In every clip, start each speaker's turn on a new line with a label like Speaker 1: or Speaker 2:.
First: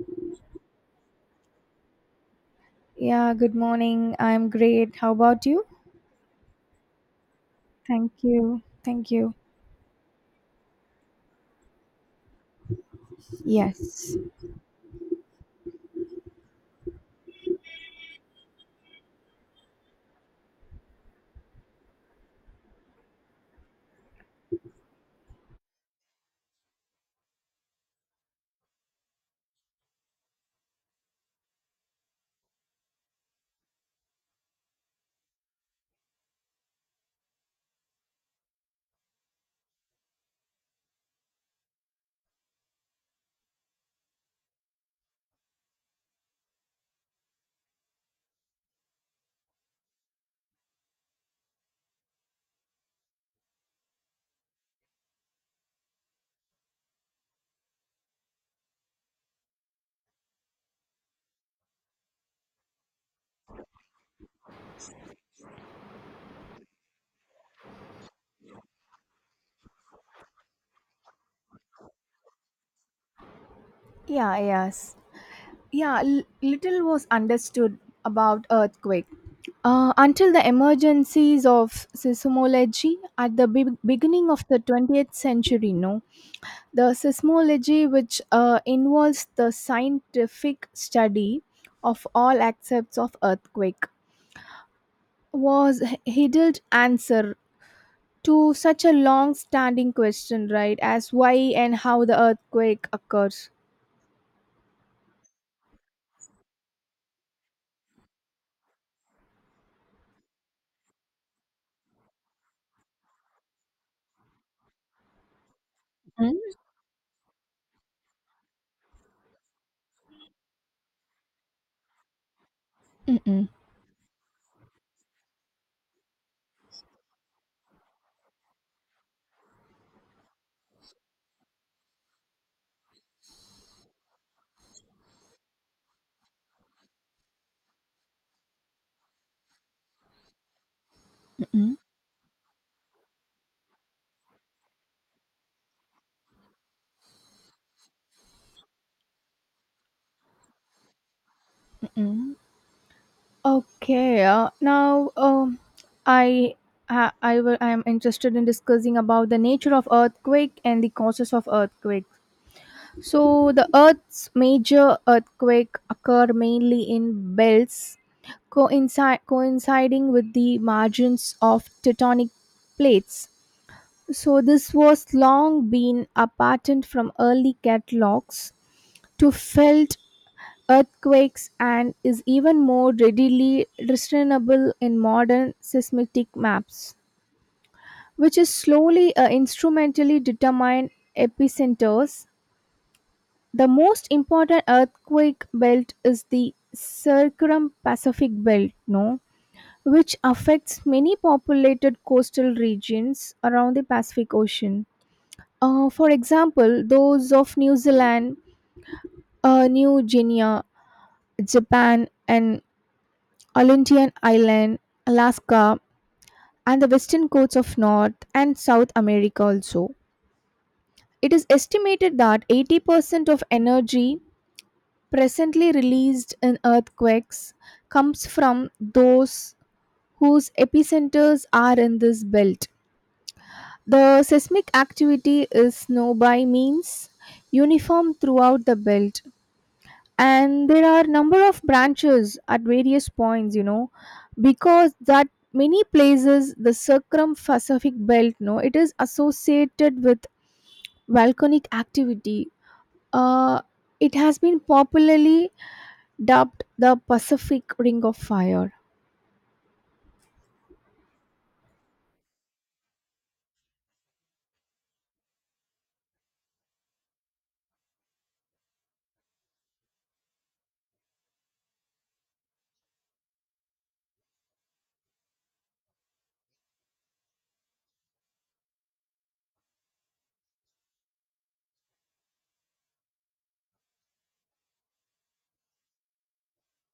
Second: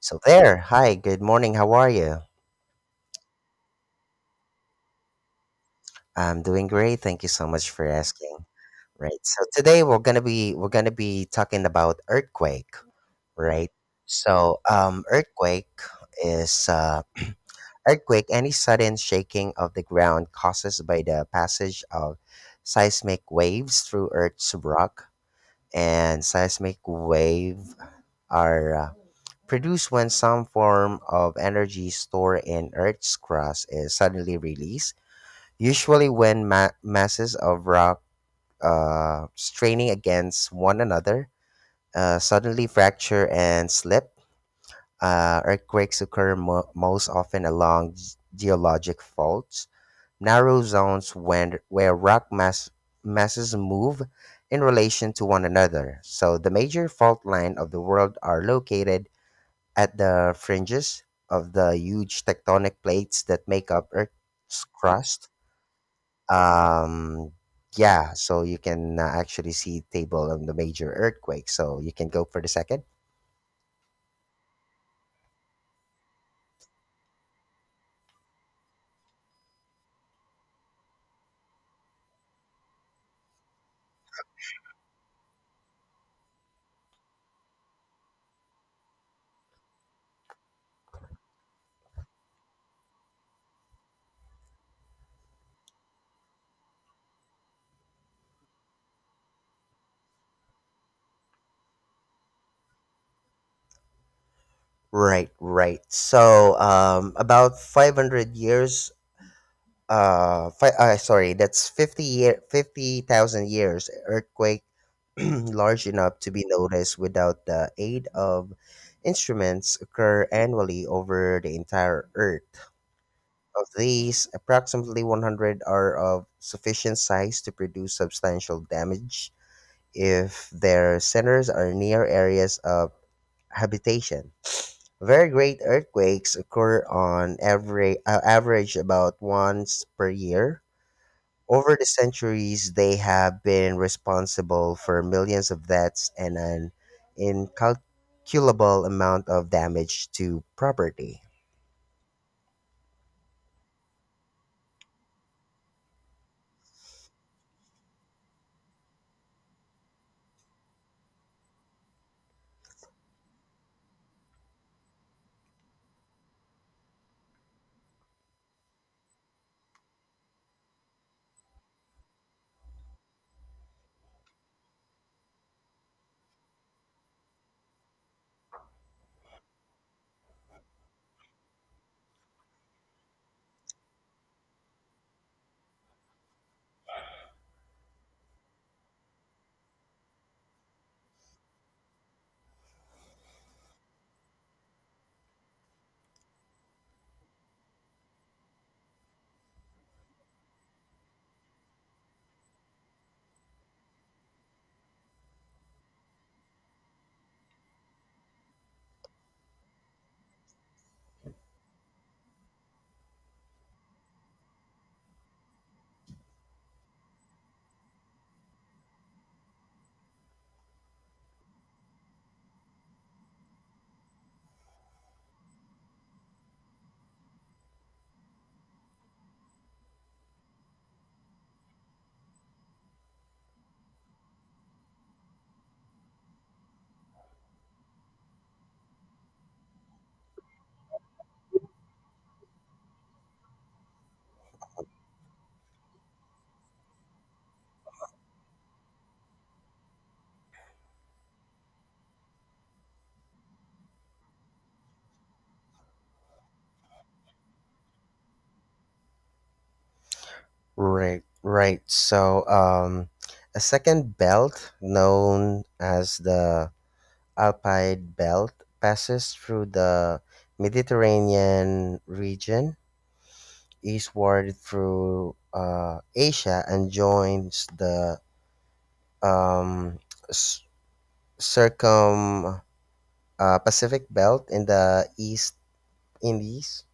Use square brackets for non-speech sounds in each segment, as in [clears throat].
Speaker 1: So there. Hi, good morning. How are you?
Speaker 2: Yeah, good morning. I'm great. How about you?
Speaker 1: I'm doing great. Thank you so much for
Speaker 2: Thank
Speaker 1: asking.
Speaker 2: you. Thank
Speaker 1: Right.
Speaker 2: you.
Speaker 1: So today we're gonna be talking about earthquake, right?
Speaker 2: Yes.
Speaker 1: So earthquake is [clears throat] earthquake, any sudden shaking of the ground caused by the passage of seismic waves through Earth's rock. And seismic wave are produced when some form of energy stored in Earth's crust is suddenly released. Usually, when masses of rock straining against one another suddenly fracture and slip, earthquakes occur most often along geologic faults, narrow zones where rock masses move in relation to one another. So, the major fault line of the world are located at the fringes of the huge tectonic plates that make up Earth's crust. Um yeah so you can actually see table on the major earthquake, so you can go for the second.
Speaker 2: Yeah, yes. Little was understood about earthquake until the emergencies of seismology at the beginning of the 20th century. No The seismology, which involves the scientific study of all aspects of earthquake, was Hiddel's answer to such a long standing question, right? As why and how the earthquake occurs.
Speaker 1: Right, right. So about 500 years, sorry, that's 50 year, 50,000 years. Earthquake [clears throat] large enough to
Speaker 2: Mm,
Speaker 1: be noticed without the aid of instruments occur annually over the entire earth.
Speaker 2: mm-mm,
Speaker 1: Of these, approximately 100 are of sufficient size to produce substantial damage if their centers are near areas of habitation. Very great earthquakes occur on every average about once per year. Over
Speaker 2: mm-mm,
Speaker 1: the centuries, they have been responsible for millions of deaths and an incalculable amount of damage to property.
Speaker 2: Okay, now, I I am interested in discussing about the nature of earthquake and the causes of earthquake. So the Earth's major earthquake occur mainly in belts, coincide coinciding with the margins of tectonic plates. So this was long been a pattern from early catalogs to felt earthquakes, and is even more readily discernible in modern seismic maps, which is slowly instrumentally determine epicenters. The most important earthquake belt is the circum-Pacific belt, no? Which affects many populated coastal regions around the Pacific Ocean. For example, those of New Zealand, New Guinea, Japan, and Olympian Island, Alaska, and the western coasts of North and South America also. It is estimated that 80% of energy presently released in earthquakes comes from those whose epicenters are in this belt. The seismic activity is now by means uniform throughout the belt, and there are number of branches at various points, you know, because that many places the circumfacific belt, no, it is associated with volcanic activity. uh, it has been popularly dubbed the pacific ring of fire.
Speaker 1: Right, right. A second belt known as the Alpine Belt passes through the Mediterranean region eastward through Asia and joins the um, s- circum Pacific Belt in the East Indies.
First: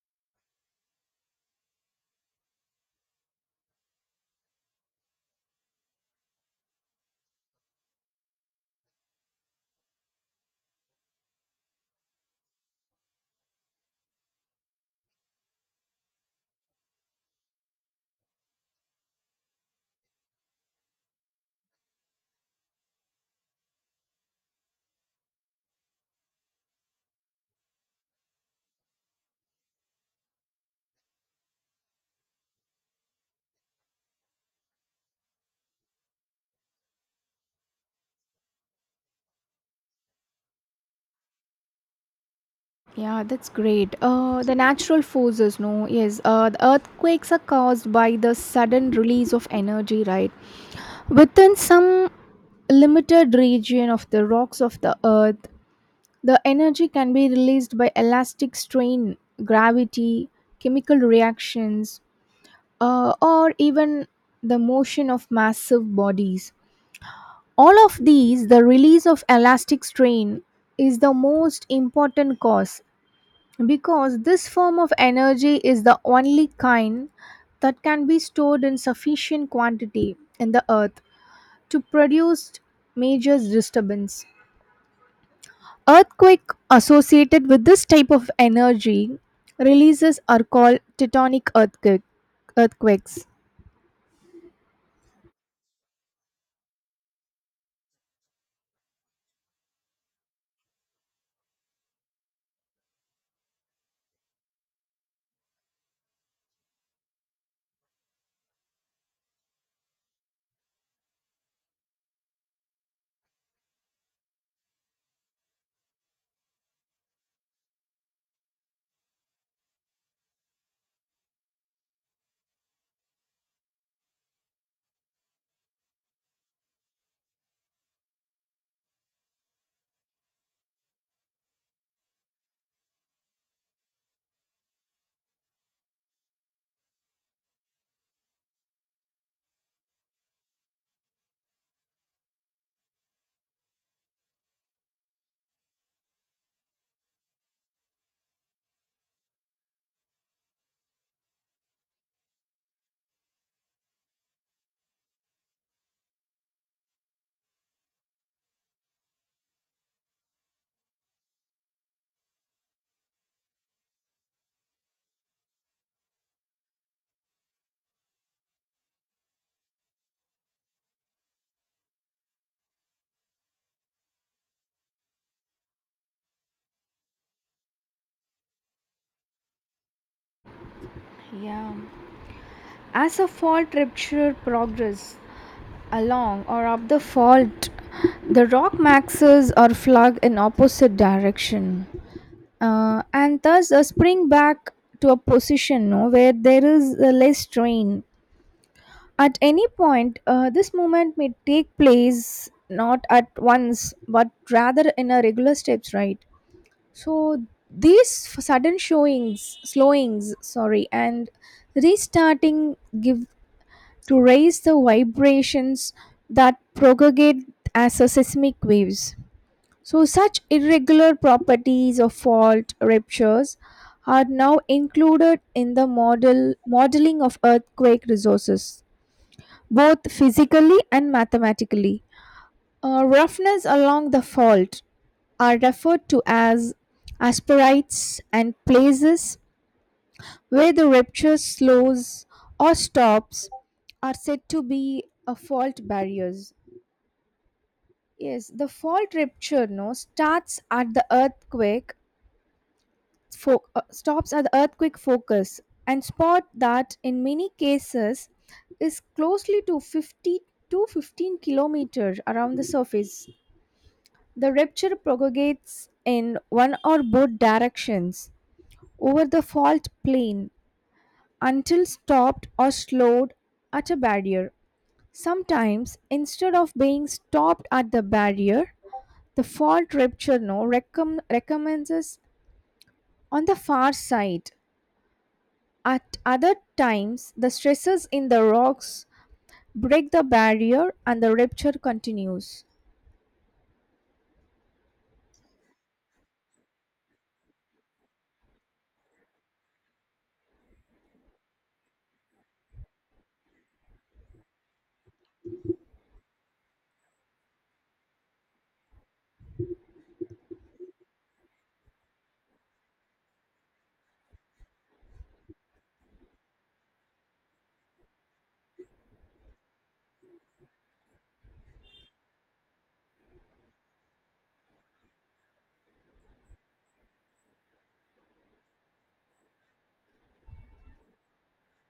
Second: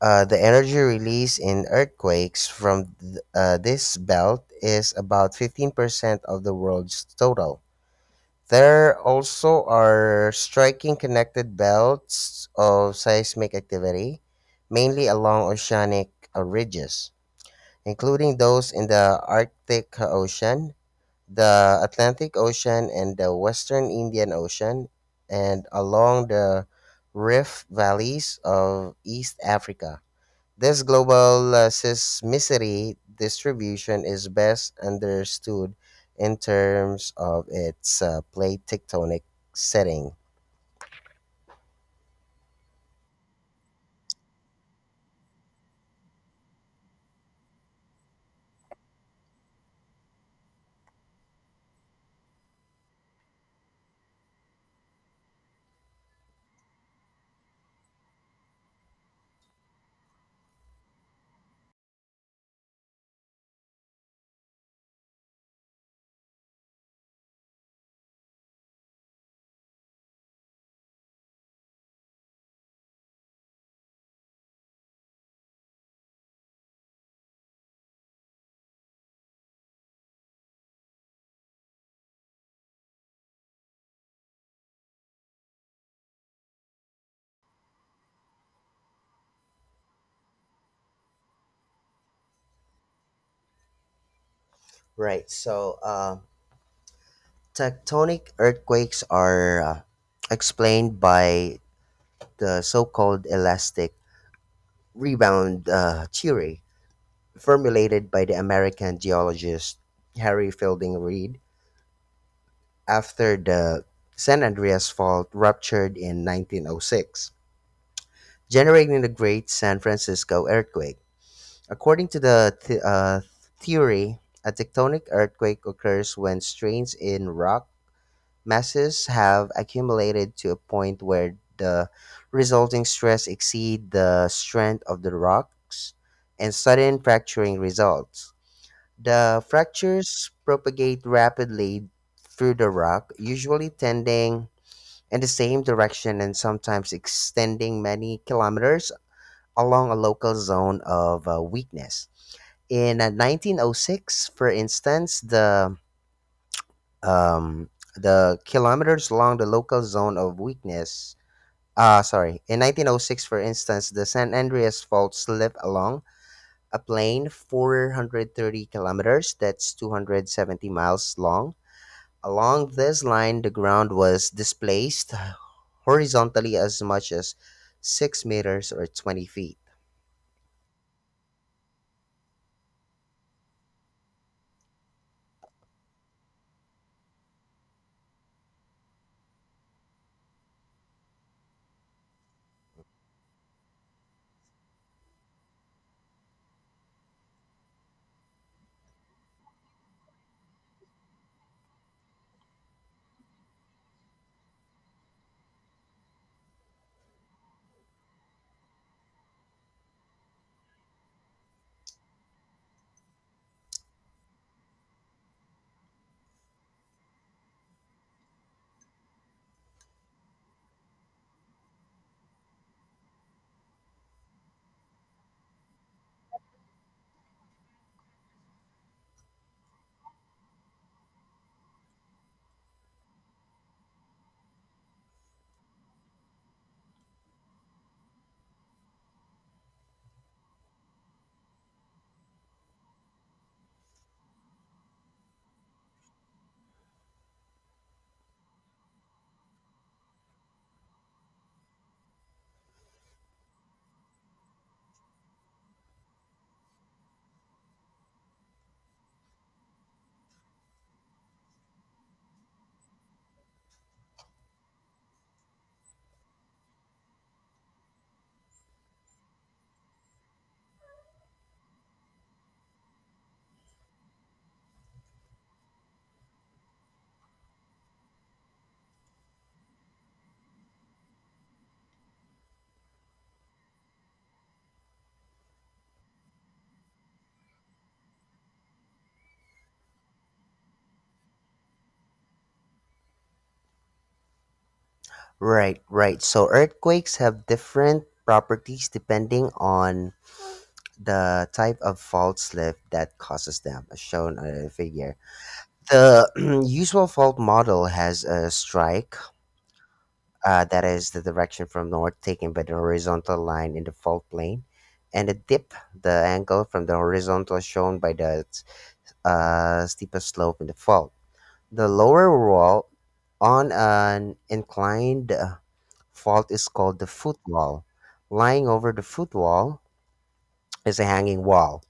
Speaker 1: The energy released in earthquakes from this belt is about 15% of the world's total. There also are striking connected belts of seismic activity, mainly along oceanic ridges, including those in the Arctic Ocean, the Atlantic Ocean and the Western Indian Ocean, and along the rift valleys of East Africa. This global seismicity distribution is best understood in terms of its plate tectonic setting.
Speaker 2: Yeah, that's great. The natural forces, no, yes, the earthquakes are caused by the sudden release of energy, right, within some limited region of the rocks of the earth. The energy can be released by elastic strain, gravity, chemical reactions, or even the motion of massive bodies. All of these, the release of elastic strain is the most important cause, because this form of energy is the only kind that can be stored in sufficient quantity in the earth to produce major disturbance. Earthquake associated with this type of energy releases are called earthquakes.
Speaker 1: Right. Tectonic earthquakes are explained by the so-called elastic rebound theory, formulated by the American geologist Harry Fielding Reid after the San Andreas Fault ruptured in 1906, generating the Great San Francisco Earthquake. According to the theory, a tectonic earthquake occurs when strains in rock masses have accumulated to a point where the resulting stress exceeds the strength of the rocks and sudden fracturing results. The fractures propagate rapidly through the rock, usually tending in the same direction and sometimes extending many kilometers along a local zone of weakness. In 1906, for instance, um, the kilometers along the local zone of weakness. Sorry. In 1906, for instance, the San Andreas Fault slipped along a plain 430 kilometers, that's 270 miles long. Along this line, the ground was displaced horizontally as much as 6 meters or 20 feet.
Speaker 2: Yeah. As a fault rupture progress along or up the fault, the rock maxes are flung in opposite direction. And thus a spring back to a position, no, where there is less strain. At any point, this movement may take place not at once, but rather in a regular steps, right? So these sudden slowings, sorry, and restarting give to raise the vibrations that propagate as a seismic waves. So such irregular properties of fault ruptures are now included in the modeling of earthquake resources, both physically and mathematically. Roughness along the fault are referred to as asperites, and places where the rupture slows or stops are said to be a fault barriers. Yes, the fault rupture, no, starts at the earthquake stops at the earthquake focus and spot that in many cases is closely to 50 to 15 kilometers around the surface. The rupture propagates in one or both directions over the fault plane until stopped or slowed at a barrier. Sometimes, instead of being stopped at the barrier, the fault rupture now recommences on the far side. At other times, the stresses in the rocks break the barrier and the rupture continues.
Speaker 1: Right, right. So earthquakes have different properties depending on the type of fault slip that causes them, as shown on the figure. The [clears throat] usual fault model has a strike, that is the direction from north taken by the horizontal line in the fault plane, and a dip, the angle from the horizontal shown by the a steeper slope in the fault. The lower wall on an inclined fault is called the footwall. Lying over the footwall is a hanging wall.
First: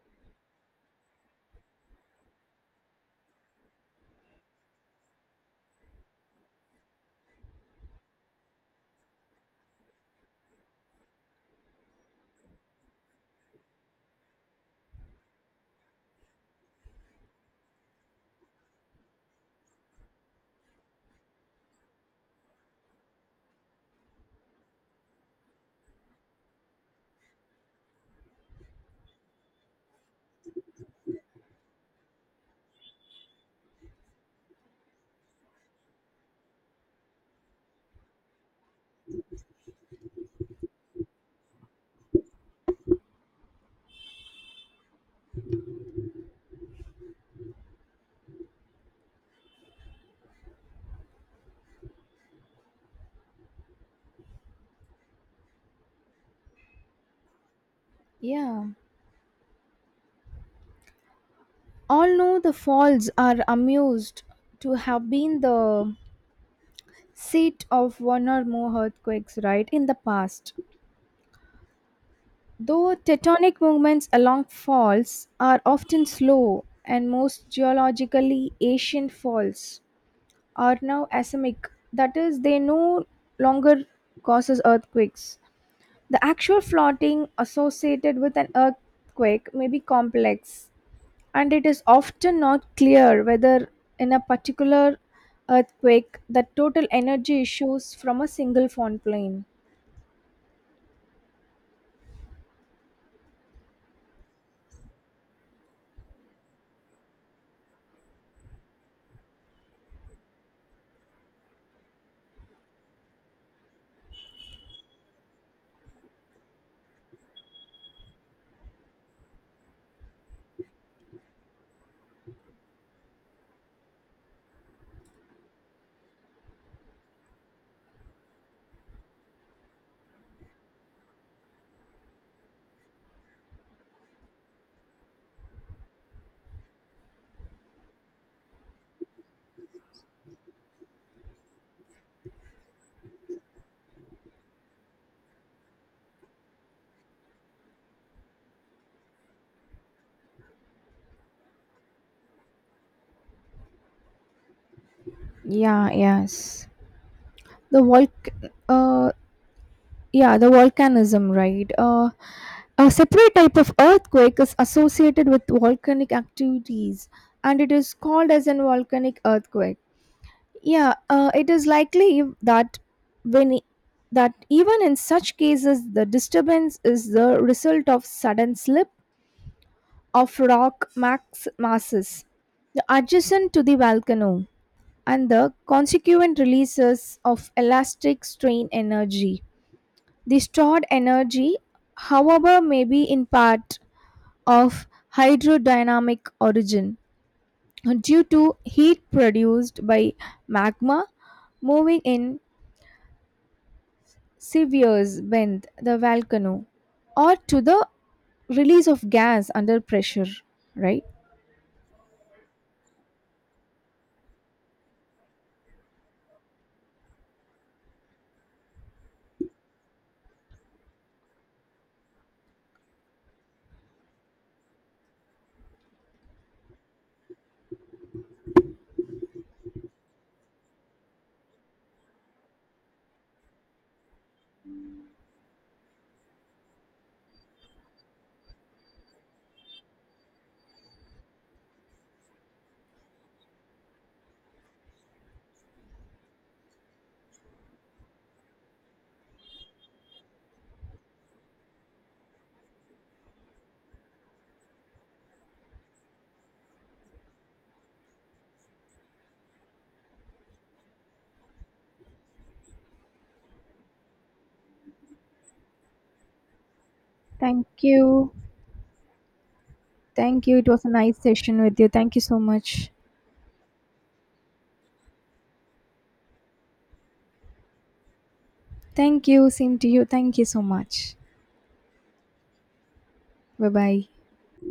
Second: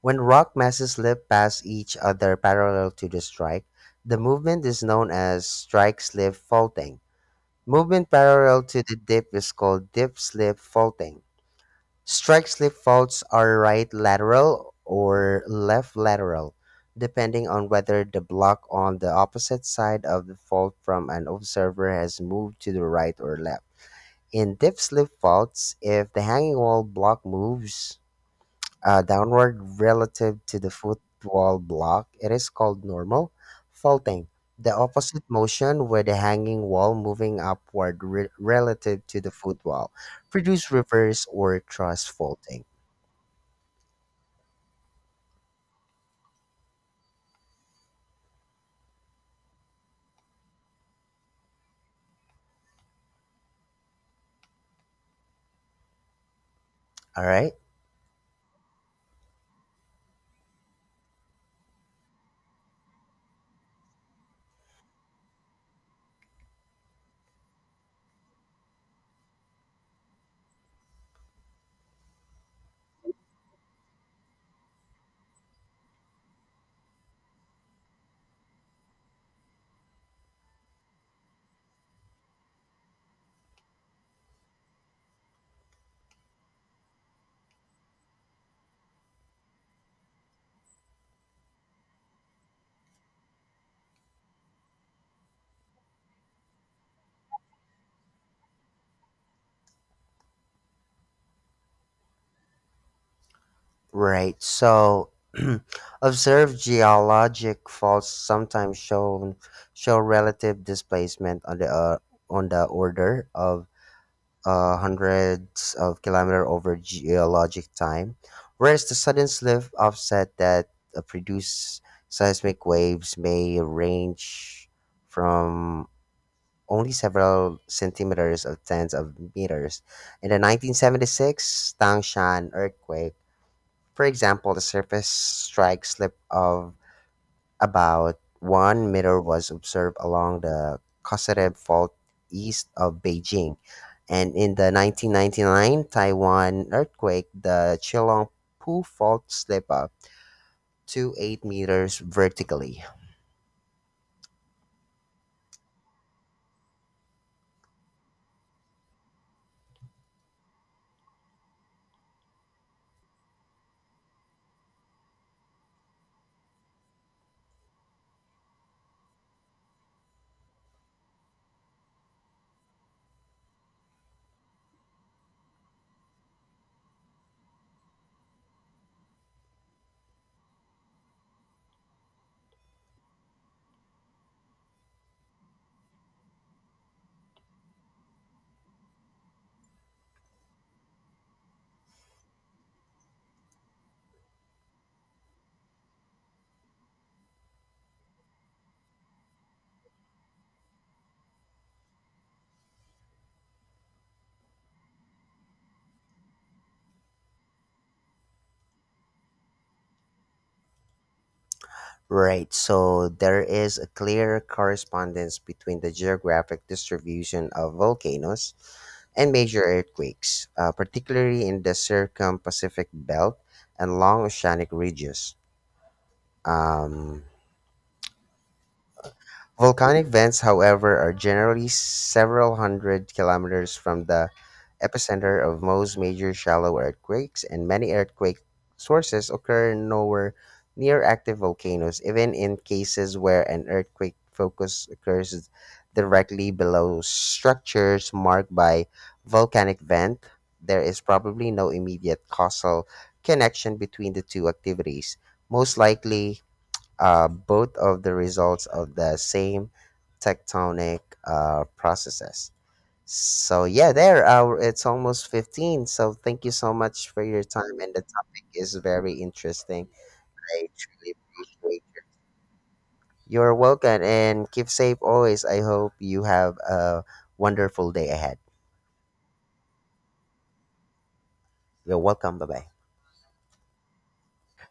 Speaker 1: When rock masses slip past each other parallel to the strike, the movement is known as strike slip faulting. Movement parallel to the dip is called dip slip faulting. Strike slip faults are right lateral or left lateral, depending on whether the block on the opposite side of the fault from an observer has moved to the right or left. In dip slip faults, if the hanging wall block moves downward relative to the foot wall block, it is called normal faulting. The opposite motion with the hanging wall moving upward relative to the foot wall produce reverse or truss faulting. All right,
Speaker 2: Yeah. All know the falls are amused to have been the seat of one or more earthquakes, right, in the past, though tectonic movements along faults are often slow, and most geologically ancient faults are now asemic, that is they no longer causes earthquakes. The actual flooding associated with an earthquake may be complex, and it is often not clear whether in a particular earthquake the total energy issues from a single fault plane.
Speaker 1: right. [clears throat] Observed geologic faults sometimes show relative displacement on the on the order of hundreds of kilometer over geologic time, whereas the sudden slip offset that produce seismic waves may range from only several centimeters of tens of meters. In the 1976 Tangshan earthquake, for example, the surface strike slip of about 1 meter was observed along the Kosarev Fault east of Beijing. And in the 1999 Taiwan earthquake, the Chilong Pu Fault slip up to 8 meters vertically.
Speaker 2: Yeah, yes. The volc uh yeah, the volcanism, right? A separate type of earthquake is associated with volcanic activities, and it is called as a volcanic earthquake. Yeah, it is likely that when e- that even in such cases the disturbance is the result of sudden slip of rock max masses adjacent to the volcano and the consequent releases of elastic strain energy. The stored energy, however, may be in part of hydrodynamic origin due to heat produced by magma moving in severs bend the volcano, or to the release of gas under pressure, right.
Speaker 1: Right, so there is a clear correspondence between the geographic distribution of volcanoes and major earthquakes, particularly in the circum Pacific belt and long oceanic ridges. Um, Volcanic vents, however, are generally several hundred kilometers from the epicenter of most major shallow earthquakes, and many earthquake sources occur nowhere near active volcanoes, even in cases where an earthquake focus occurs directly below structures marked by volcanic vent. There is probably no immediate causal connection between the two activities. Most likely, are both of the results of the same tectonic processes. So yeah, there It's almost 15. So thank you so much for your
Speaker 2: Thank
Speaker 1: time, and the
Speaker 2: you.
Speaker 1: topic is very interesting.
Speaker 2: Thank you, it
Speaker 1: I
Speaker 2: was a
Speaker 1: truly
Speaker 2: nice session with
Speaker 1: appreciate.
Speaker 2: you, thank you so much.
Speaker 1: You're welcome and keep safe always. I hope you have a wonderful day ahead.
Speaker 2: Thank you, same to you, thank you so much.
Speaker 1: You're welcome. Bye-bye.
Speaker 2: Bye bye.